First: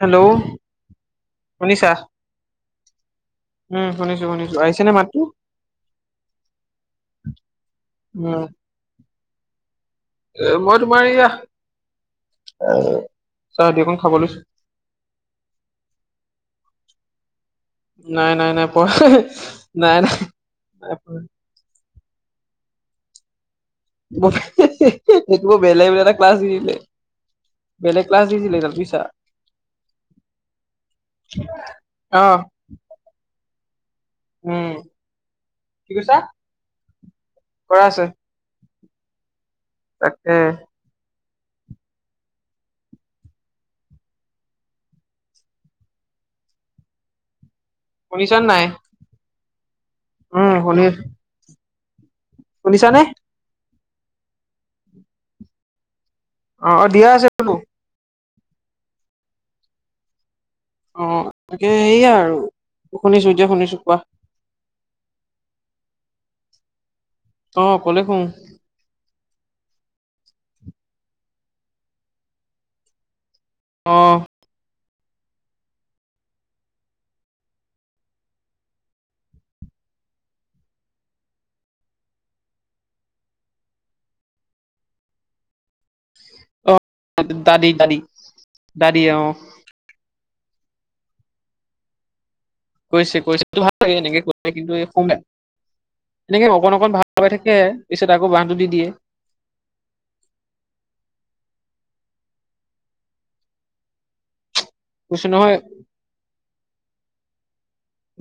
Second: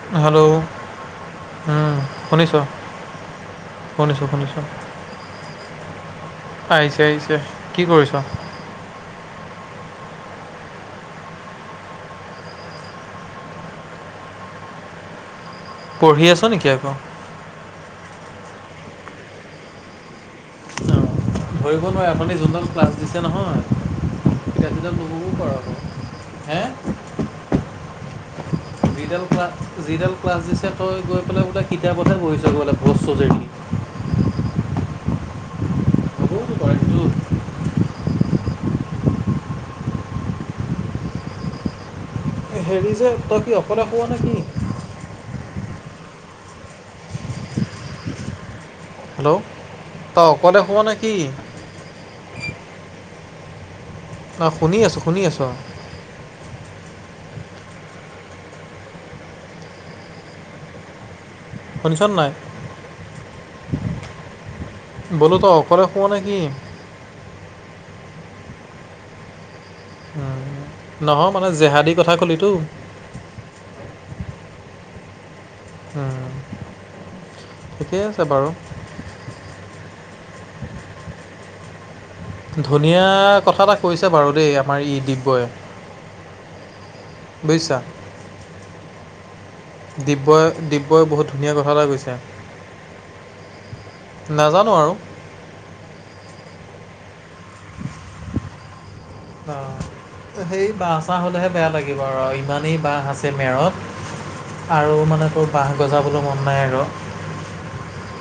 Hello hello শুনিছা? উম শুনিছ। উম' শুনিছো শুনিছোঁ শুনিছো। শুনিছোঁ আহিছে নে মাততো? আহিছে আহিছে কি কৰিছ? উম এ মই তোমাৰ এয়া চাহ ৰুতিএখন খাব লৈছো। পঢ়ি আছা নেকি আকৌ। নাই নাই নাই পঢ়া নাই নাই নাই পঢ়া। ধৰিব নোৱাৰে আপুনি যোনজন ক্লাছ দিছে নহয়। কিতাপ চিতাপ নুবুকো পাৰ সেইটো আকৌ বেলেগ এটা ক্লাছ দি হে দিলে। বেলেগ ক্লাছ দি দিলে এইডাল বুইছা। যিডাল ক্লাছ যিডাল ক্লাছ দিছে তই গৈ পেলাই বোলে কিতাপতহে অ বহিছ গৈ বস্ত্ৰ দেখি উম কি কৈছা হ'বওতো পাৰে কিন্তু কৰা আছে। তাকে। হেৰি যে তই কি অকলে শোৱ নে কি। শুনিছ নাই। হেল্ল' তই উম অকলে শুৱ নে কি? শুনিছ নে। অ', শুনি আছো শুনি আছো। অ', অ দিয়া আছে বোলোঁ। অ', তাকে শুনিছ সেয়া নাই আৰু শুনিছো এতিয়া শুনিছো কোৱা। বোলো তই অকলে শুৱ নে কি? অ কলে শু অ নহয় মানে জেহাদীৰ কথা ক'লি টো। অ'। অ ঠিকেই আছে বাৰু। ধুনীয়া কথা এটা কৈছে বাৰু দেই আমাৰ ই দিব্যয়ে। অ', দাদি দাদি দাদি অ। দিব্যই দিব্যই বহুত ধুনীয়া কথা এটা কৈছে কৈছে কৈছে ভাল লাগে এনেকে কৈছে নাজানো কিন্তু এই আৰু এনেকে অকণ অকণ ভাল হৈ থাকে পিছত আকৌ বাঁহটো দি দিয়ে অ সেই বাঁহ চাহ হলেহে বেয়া লাগিব আৰু ইমানেই বাঁহ আছে মেৰত আৰু মানে কৈছো তোৰ নহয় বাঁহ গজাবলেও মন নাই আৰু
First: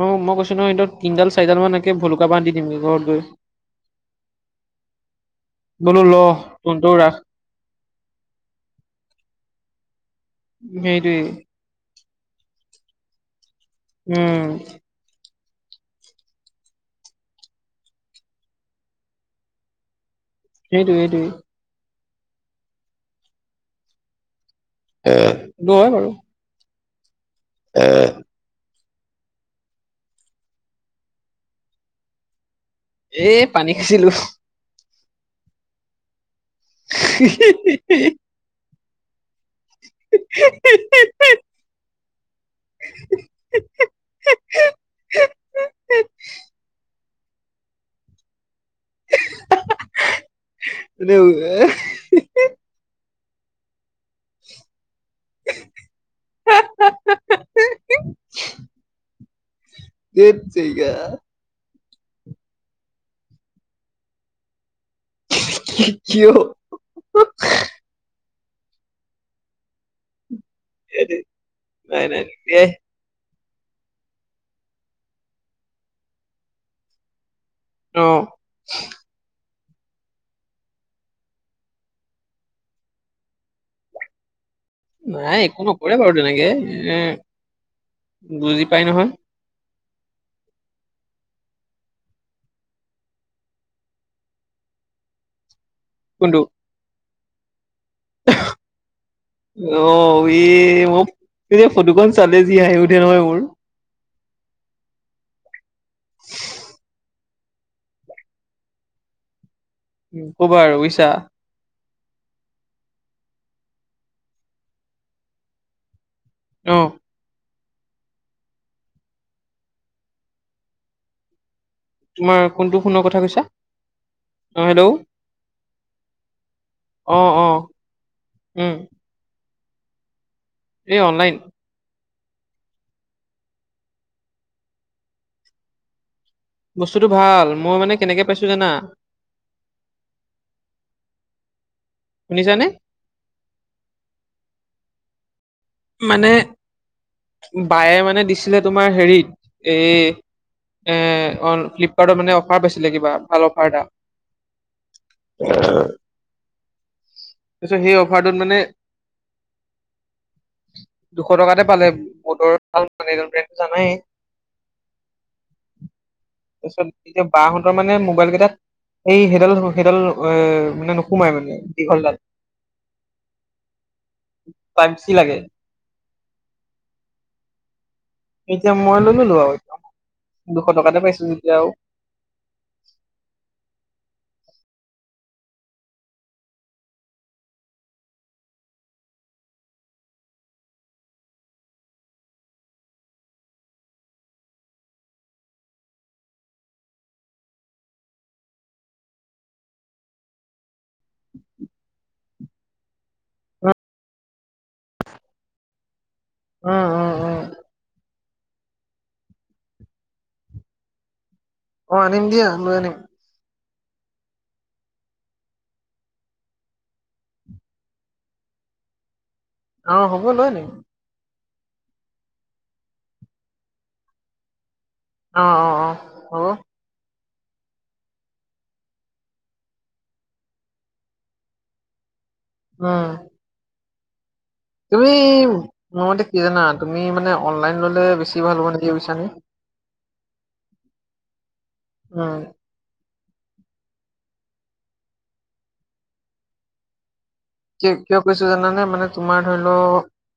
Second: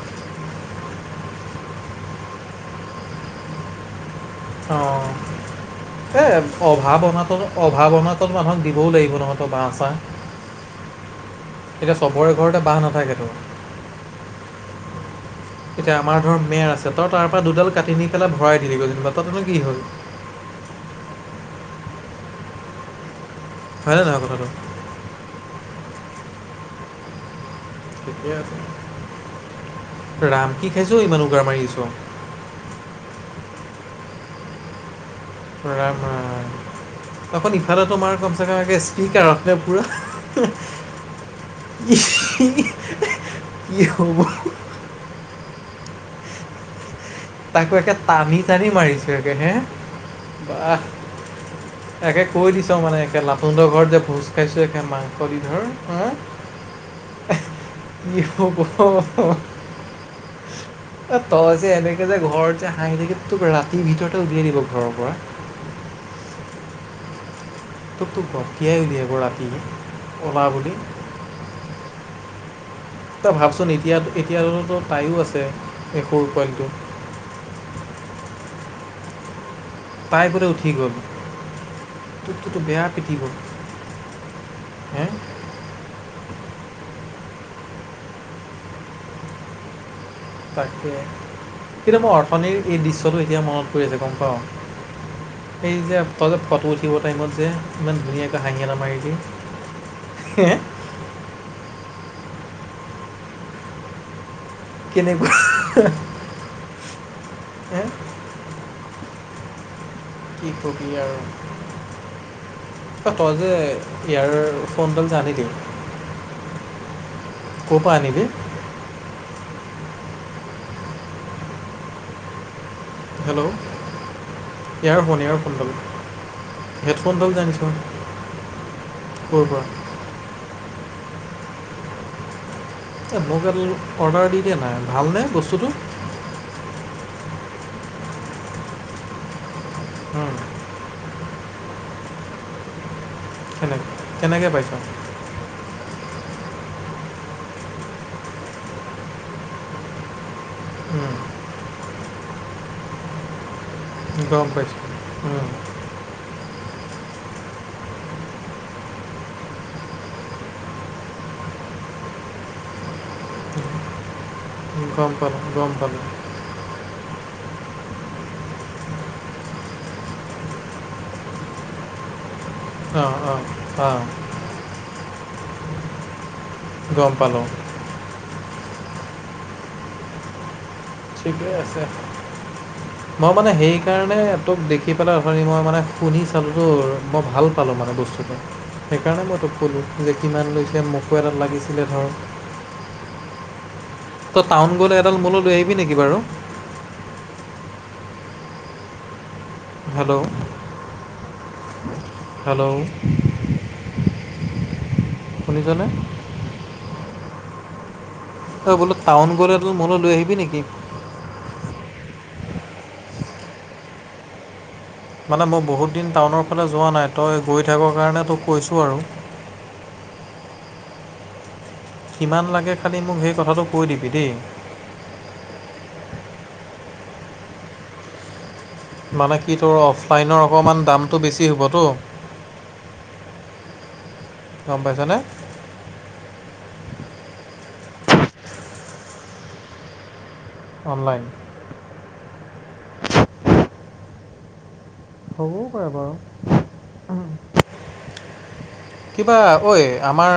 অ মই কৈছো নহয় সেইটো তিনডাল চাৰিডাল মান একে ভলুকা বাঁহ দি দিমগে ঘৰত গৈ অঁ বোলো ল এ তহতৰো অভাৱ ৰাস অনাতন অভাৱ অনাতন মানুহক দিবও লাগিব নহঁয় তই বাঁহ চাঁহ সেইটোৱে এতিয়া চবৰে ঘৰতে বাঁহ নাথাকে তো উম এতিয়া আমাৰ ধৰ মেৰ আছে তই তাপা দুডাল কাটি নি পেলাই ভৰাই দিলি গৈ যেনিবা তাতে নো কি হ'ল সেইটোৱে সেইটোৱে হয় নে নহয় কথাটো এ সেইটো হয় বাৰু ৰাম কি খাইছ অ ইমান উগাৰ মাৰিছ এ পানী খাইছিলো ৰাম ৰাম অকণ ইফালে তোমাৰ কম [unintelligible] ককে স্পিকাৰখে পুৰা কি হ'ব। [inaudible] তাকো একে টানি টানি মাৰিছে একে হে, বোৱাঃ ধেৎ একে কৈ দিছো মানে একে লাতুন্দৰ ঘৰত যে ভোজ খাইছো একে মা খ ধৰ হা কি হ'ব ধেৎ তেৰিকা। তই যে এনেকে যে ঘৰত যে হাঁহি থাকি তোক ৰাতিৰ ভিতৰতে উলিয়াই দিব ঘৰৰ পৰা। কি কি কিয়? তোক তোক গটিয়াই উলিয়াব ৰাতি ওলা বুলি। নাই নাই নোলিয়াই। তই ভাবচোন এতিয়া এতিয়তো তাইয়ো আছে এই সৰু পোৱালটো। অঁ। তাই বোলে উঠি গ'ল, তুকটোতো বেয়া পিটিব। হে নাই একো নকৰে বাৰু তেনেকে। এ বুজি পায় নহয়। তাকে, কিন্তু মোৰ অৰ্থনিৰ এই দৃশ্যটো এতিয়া মনত পৰি আছে গম পাওঁ। এই যে তই কোনটো যে ফটো উঠিব টাইমত যে। ইমান ধুনীয়াকৈ হাঁহি এটা মাৰিলি অ হে এই ম তেতিয়া ফটোখন চালে যি আহি উঠে নহয় মোৰ। কেনেকুৱা। [inaudible] হে? কি নক'বা কবি বুইছা। আৰু। অ তই যে ইয়েৰ ফোনডালযে অনিলি অঁহ। ক'ৰ পৰা আনিলি? তোমাৰ কোনটো ফোনৰ কথা কৈছা? হেল্ল' অ হেল্ল'! ইয়াৰফোন ইয়াৰফোনডাল হেডফোনডাল যে অহ আনিছ অহ উম। কৰ পৰা? এই অনলাইন। এই মোক এাল অৰ্ডাৰ দি দে না। ভালনে বস্তুটো? বস্তুটো ভাল। মই মানে কেনেকে পাইছো জানা? উম। শুনিছানে? কেনেকে কেনেকে পাইছা? মানে বায়ে মানে দিছিলে তোমাৰ হেৰিত এই এ অ ফ্লিপ কাৰ্টত মানে অফাৰ পাইছিলে কিবা ভাল অফাৰ এটা। গম পাইছোঁ তাৰপিছত সেই অফাৰটোত মানে। দুশ টকাতে পালে বুটৰ ভাল মানে এইডাল ব্ৰেণ্ডটো জানাই। গম পালো গম পালো। তাৰপিছত এতিয়া বাহঁতৰ মানে মোবাইল কেইটাত এই সেইডাল সেইডাল এ মানে নোসোমাই মানে দীঘলডাল। অঁ অঁ অঁ। টাইপ চি লাগে। গম পালোঁ এতিয়া মই লৈললো আউ দুশ টকাতে পাইছ ঠিকেই আছে মই মানে সেইকাৰণে তোক দেখি পেলাই অথনি মই মানে শুনি চালোঁতো মই ভাল পালোঁ মানে বস্তুটো সেইকাৰণে মই তোক ক'লোঁ যে কিমান লৈছিলে মোকো এডাল লাগিছিলে ধৰ ত টাউন গ'লে এডাল মুলো লৈ আহিবি নেকি বাৰু হেল্ল' হেল্ল' শুনিছনে উ উ উ তই বোলো টাউন গ'লে এডাল মুলোঁ লৈ আহিবি নেকি অ আনিম দিয়া লৈ আনিম মানে মই বহুত দিন টাউনৰ ফালে যোৱা নাই তই গৈ থাক কাৰণে তোক কৈছোঁ আৰু অ হ'ব লয় আনিম কিমান লাগে খালি মোক সেই কথাটো কৈ দিবি দেই অ অ অ হ'ব মানে কি তোৰ অফলাইনৰ অকমান দামটো বেছি হ'বতো উম গম তুমি পাইছনে মোৰ মতে কি জানা তুমি মানে অনলাইন ললে বেছি ভাল হ'ব নেকি বুইছানে অনলাইন উম হ'বও পাৰে বাৰু উম কি কিয় কৈছো জানানে মানে তোমাৰ ধৰি ল মাৰ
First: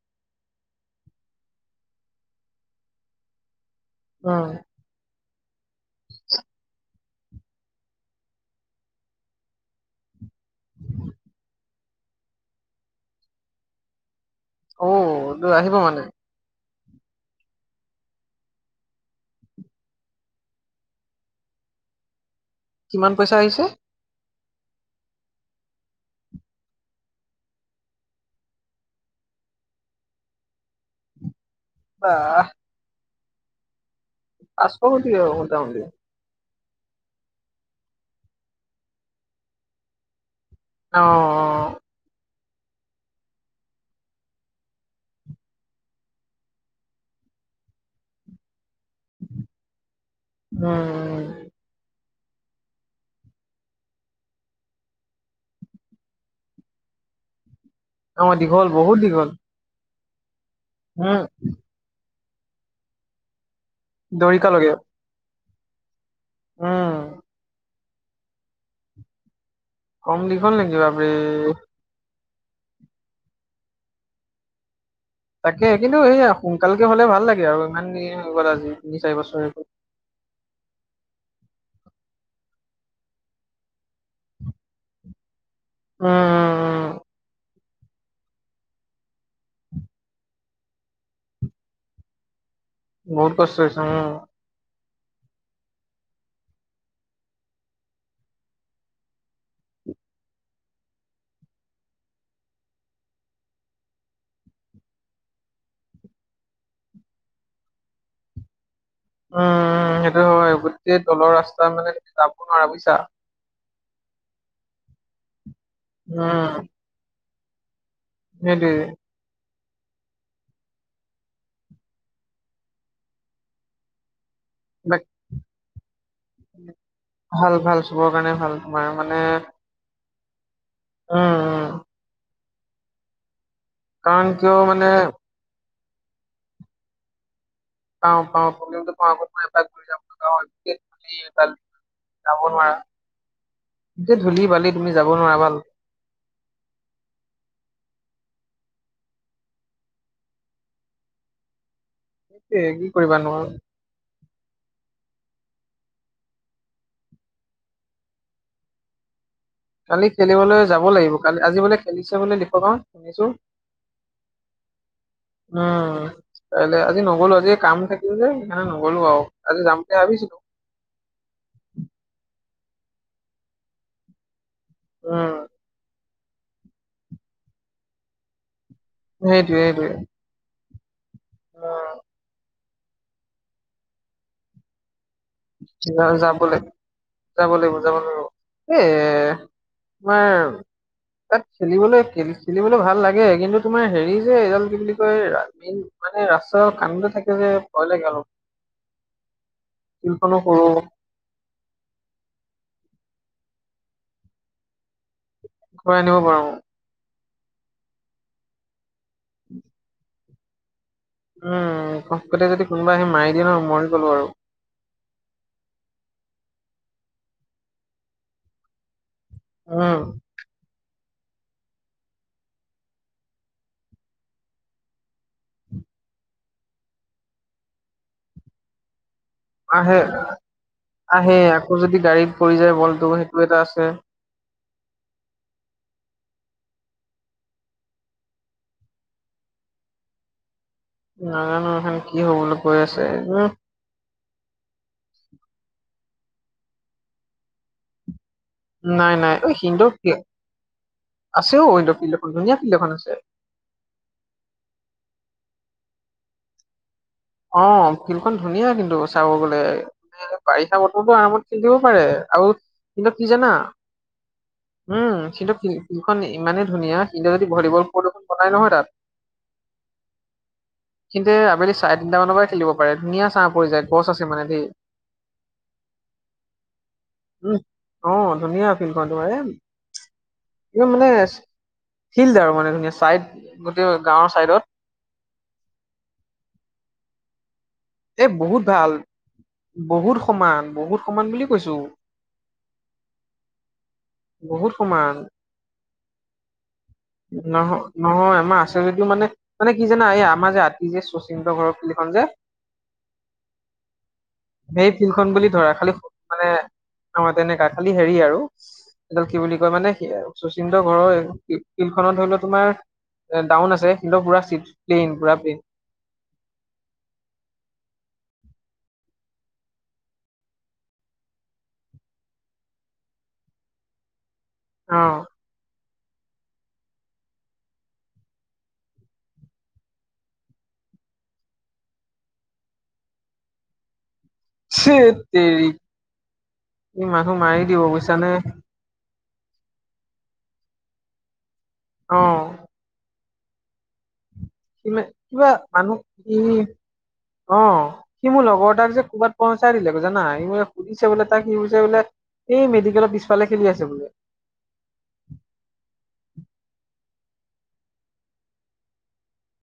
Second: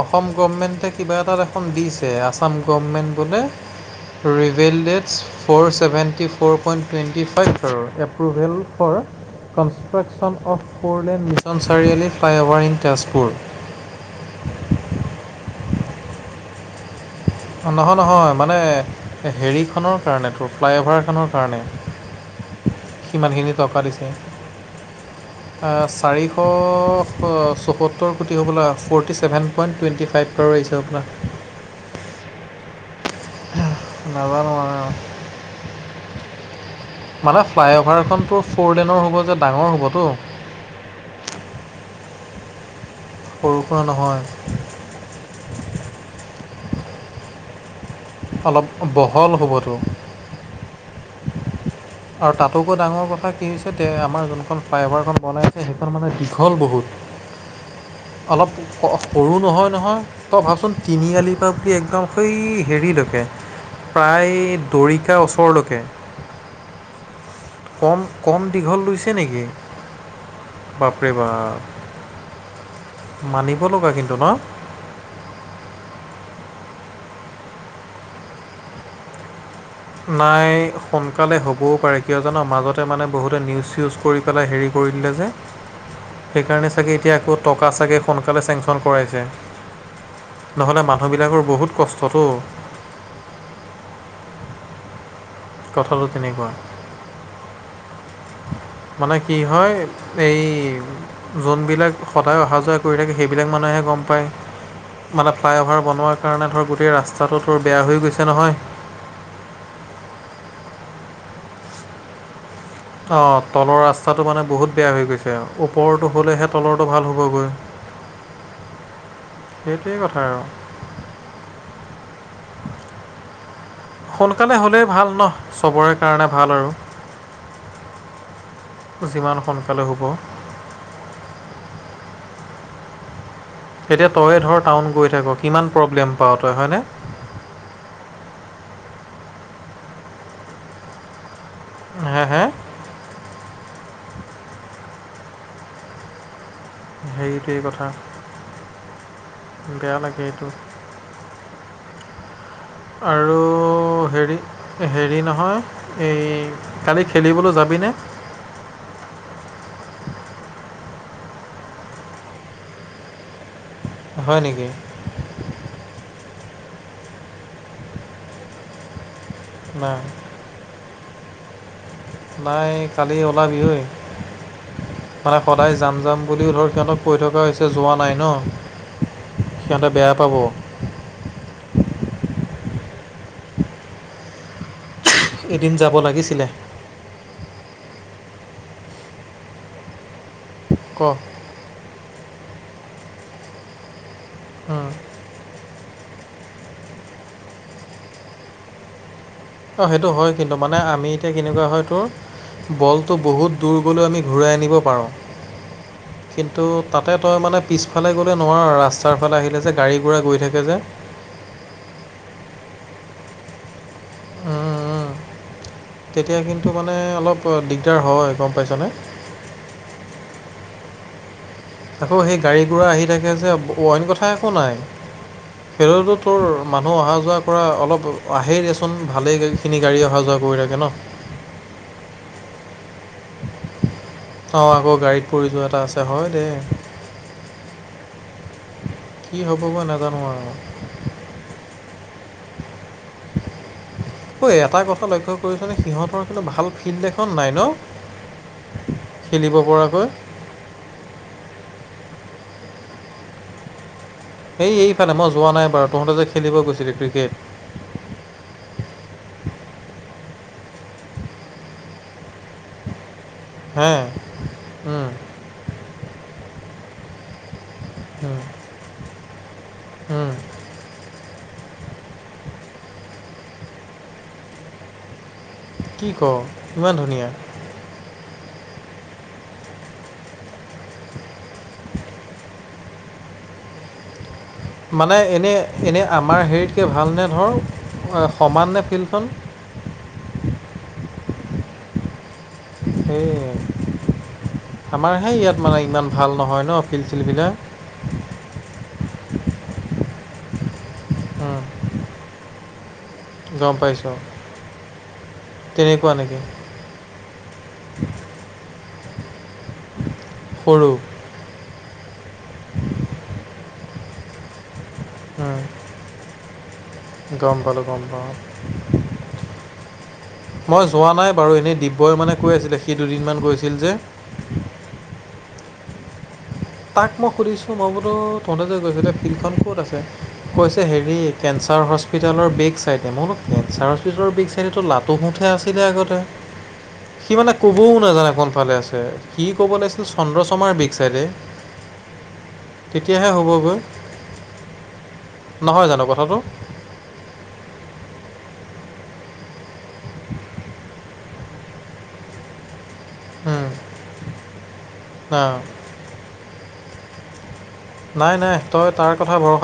অসম গভমেণ্টে কিবা এটা দেখোন দিছে আসাম গভমেণ্ট বোলে um revalidates four seventy four point twenty five আৰু approval for construction of four lane mission Chariali flyover in Tezpur অউ টো আহিব মানে নহয় নহয় মানে হে হেৰিখনৰ কাৰণে তোৰ ফ্লাইঅভাৰখনৰ কাৰণে কিমান পইচা সিমানখিনি আহিছে টকা দিছে আ চাৰিশ চ চৌসত্তৰ কোটি হ'বলা forty seven point twenty five আৰু আহিছিলে হপলা বাহ নাজানো আছো আৰু দিয়া মোটামুটি মানে ফ্লাইঅ'ভাৰখনতো ফ'ৰ লেনৰ হ'ব যে ডাঙৰ হ'বতো অ সৰু সুৰা নহয় অলপ বহল হ'বতো উম আৰু তাতোকৈ ডাঙৰ কথা কি হৈছে তে আমাৰ যোনখন ফ্লাইঅ'ভাৰখন বনাইছে সেইখন মানে দীঘল অ বহুত অলপ দীঘল অ বহুত দীঘল সৰু নহয় নহয় তই ভাবচোন উম তিনিআলিৰ পৰা বুলি একদম সৈই হেৰিলৈকে প্ৰায় দৰিকালৈকে দৰিকা ওচৰলকে উ কম কম দীঘল লৈছে নেকি কম দীঘল নেকি বাপৰে মানিব লগা কিন্তু ন। তাকে কিন্তু সেইয়া সোনকালকে হলে ভাল লাগে আৰু ইমান দিন হৈ গ'ল আজি তিনি চাৰি বছৰৰ। নাই সোনকালে হ'বও পাৰে কিয় জানো মাজতে মানে বহুতে নিউজ ইউজ কৰি পেলাই হেৰি কৰি দিলে যে। [unintelligible] উম। সেইকাৰণে উম, চাগে এতিয়া আকৌ টকা চাগে সোনকালে চেংচন কৰাইছে। নহ'লে মানুহবিলাকৰ বহুত কষ্টতো। বহুত কষ্ট হৈছে উম। কথাটো তেনেকুৱা। মানে কি হয় এই- যোনবিলাক সদায় অহা যোৱা কৰি থাকে সেইবিলাক মানুহে গম পায়। মানে ফ্লাই অভাৰ বনোৱাৰ কাৰণে ধৰ গোটেই ৰাস্তাটো তোৰ বেয়া হৈ গৈছে নহয়। উম সেইটো হয় গোটেই তলৰ ৰাস্তা মানে তুমি যাব নোৱাৰা বুজিছা। অ তলৰ ৰাস্তাটো মানে বহুত বেয়া হৈ গৈছে ওপৰৰতটো হ'লেহে উম তলৰ টো ভাল হ'বগৈ। সেইটোৱে। সেইটোৱেই কথা আৰু। সোনকালে হ'লেই বাক ভাল ন চবৰে কাৰণে ভাল আৰু। ভাল ভাল চবৰ কাৰণে ভাল। তোমাৰ মানে যিমান সোনকালে হ'ব। উম। উম এতিয়া কাৰণ তয়েই কিয় ধৰ মানে টাউন গৈ থাক কিমান প্ৰব্লেম পাৱ তই হয়নে। পাওঁ পাওঁ প্ৰবলেমটো পাওঁ [unintelligible] যাব নোৱাৰা, হে হে গোটেই ধূলি বালি তুমি যাব নোৱাৰা ভাল। সেইটোৱেই কথা, বেয়া লাগে এইটো। এ কি কৰিবা নো আৰু হেৰি- হেৰি নহয় এই কালি খেলিবলৈ যাবিনে? কালি খেলিবলৈ যাব লাগিব কালি আজি মানে খেলিছে মানে [unintelligible] শুনিছোঁ। হয় নেকি। উম, কাইলৈ আজি নগলো আজি কাম থাকিল যে সেইকাৰণে নগলো আৰু আজি যাম নাই বুলি ভাবিছিলো। নাই কালি ওলাবি অই, উম মানে সদায় যাম যাম বুলিও ধৰ সিহঁতক- কৈ থকা হৈছে যোৱা নাই ন। সেইটোৱে সিহঁতে সেইটোৱে। বেয়া পাব। উম। [unintelligible] কেতিয়া জাব লাগিছিলে লাগে। যাব লাগিব যাব লাগিব, এই তোমাৰ- ক? তাত খেলিবলৈ খেলিবলৈ ভাল লাগে কিন্তু তোমাৰ হেৰি যে এইডাল কি ক বুলি কয় ৰামেইন- মানে ৰাস্তা অ, 'খান্দা থাকে যে ভয় লাগে অলপ। অ, 'সেইটো হয় ফিল্ডখনো কিন্তু সৰু মানে আমি- এতিয়া কেনেকুৱা হয় তোৰ, বলটো বহুত দূৰ গলে আমি ঘূৰাই আনিব পাৰো। ঘূৰাই আনিব পাৰো। কিন্তু- তাতে তই মানে পিছফালে গ'লে নোৱাৰ আৰু ৰাস্তাৰ ফালে আহিলে যে গাড়ী গুড়ৰা গৈ থাকে যে। উম, ফতকে যদি কোনোবা আহি মাৰি দিয়ে নহয় মৰি গ'লো আৰু। উম, উম, তেতিয়া কিন্তু মানে অলপ দিগদাৰ হয় গম পাইছনে? উম। আকৌ সেই গাড়ী গোৰা আহি থাকে যে অইন কথা একো নাই। খেলটো তোৰ মানুহ অহা যোৱা কৰা অলপ আহেই দেচোন ভালেই বহুতখিনি গাড়ী অহা যোৱা কৰি থাকে ন। আহেই আকৌ যদি গাড়ীত পৰি যায় বলটো সেইটো এটা আছে। অ', আকৌ গাড়ীত পৰি যোৱা এটা আছে হয় দে। কি হ'ব বা নাজানো আৰু। নাজানো এখন কি হ'বলৈ কৈ আছে উম। ঐ এটা কথা লক্ষ্য কৰিছনে সিহঁতৰ কিন্তু ভাল ফিল্ড এখন নাই ন? নাই নাই অ', ঐ খেলিব কিন্তু পৰাকৈ আছে অ' সিহঁতৰ ফিল্ড এখন ধুনীয়া ফিল্ড এখন আছে। এই এইফালে মই যোৱা নাই বাৰু তহঁতে যে খেলিব গৈছিলি ক্ৰিকেট। অ', ফিল্ডখন ধুনীয়া কিন্তু চাব গ'লে। বাৰিষা বতৰটো আৰামত খেলিব পাৰে আৰু কিন্তু কি জানা? হে উম, কিন্তু ফিল্ড ফিল্ডখন ইমানেই ধুনীয়া কিন্তু যদি ভলিবল প্ৰদূষণ উম, বনাই নহয় তাত। উম। কিন্তু আবেলি চাৰে তিনিটা মানৰ পৰা খেলিব পাৰে ধুনীয়া ছাঁ পৰি যায় গছ আছে মানে ধেই। কি ক ইমান ধুনীয়া! উম, অ' ধুনীয়া ফিল্ডখন তোমাৰে। একদম মানে ফিল্ড আৰু মানে ধুনীয়া চাইদ গোটেই গাঁৱৰ চাইডত। মানে এনেই এনেই আমাৰ হেৰিতকে ভালনে ধৰ? এ আহ, বহুত সমান নে ভাল ফিল্ডখন বহুত সমান বহুত সমান বুলি কৈছো। সেইয়া বহুত আমাৰ সমান হে ইয়াত মানে ইমান ভাল নহয় ন? ফিল্ড চিল্ডবিলাক নহয়। নহয় আমাৰ আছে যদিও মানে মানে কি জানা এই আমাৰ যে আতি যে শচীন্দ উম, ঘৰৰ ফিল্ডখন যে। গম পাইছোঁ সেই ফিল্ডখন বুলি ধৰা খালি তেনেকুৱা নেকি মানে অ', তেনেকা খালি হেৰি আৰু এডাল কি বুলি কয় মানে শচীন্দ সৰু ঘৰৰ ফিল্ডখনত ধৰি লওঁ তোমাৰ ডাউন আছে কিন্তু পুৰা [unintelligible] উম, গম পালোঁ গাম পাওঁ। মই যোৱা নাই বাৰু এনেই দিব্যই মানে কৈ আছিলে সি দুদিনমান কৈছিল যে। অ'। তাক মই সুধিছোঁ মই বোলো তহঁতে যে গৈছিলি ফিল্ডখন ক'ত আছে? কৈছে হেৰি কেঞ্চাৰ হস্পিতালৰ বেক চাইডে, মই বোলো কেঞ্চাৰ হস্পিতালৰ বেক সেইটোতো লাটো ধেৎ ফুঠে তেৰি আছিলে আগতে, ই সি মানুহ মানে মাৰি দিব ক'বও বুজিছানে নাজানে কোনফালে আছে। সি ক'ব লাগিছিল চন্দ্ৰচমাৰ বেক চাইডে। অ'। তেতিয়াহে হ'বগৈ। সি মানে কিবা নহয় মানুহ জানো সি কথাটো অ', সি মোৰ লগৰ এতাক যে ক'ৰবাত পহোচাই দিলে জানা! সি বোলে সুধিছে বোলে তাক সি কৈছে বোলে এই মেডিকেলৰ পিছফালে খেলি আছে বোলে। অ'। নাই নাই, তই তাৰ কথা ভৰষা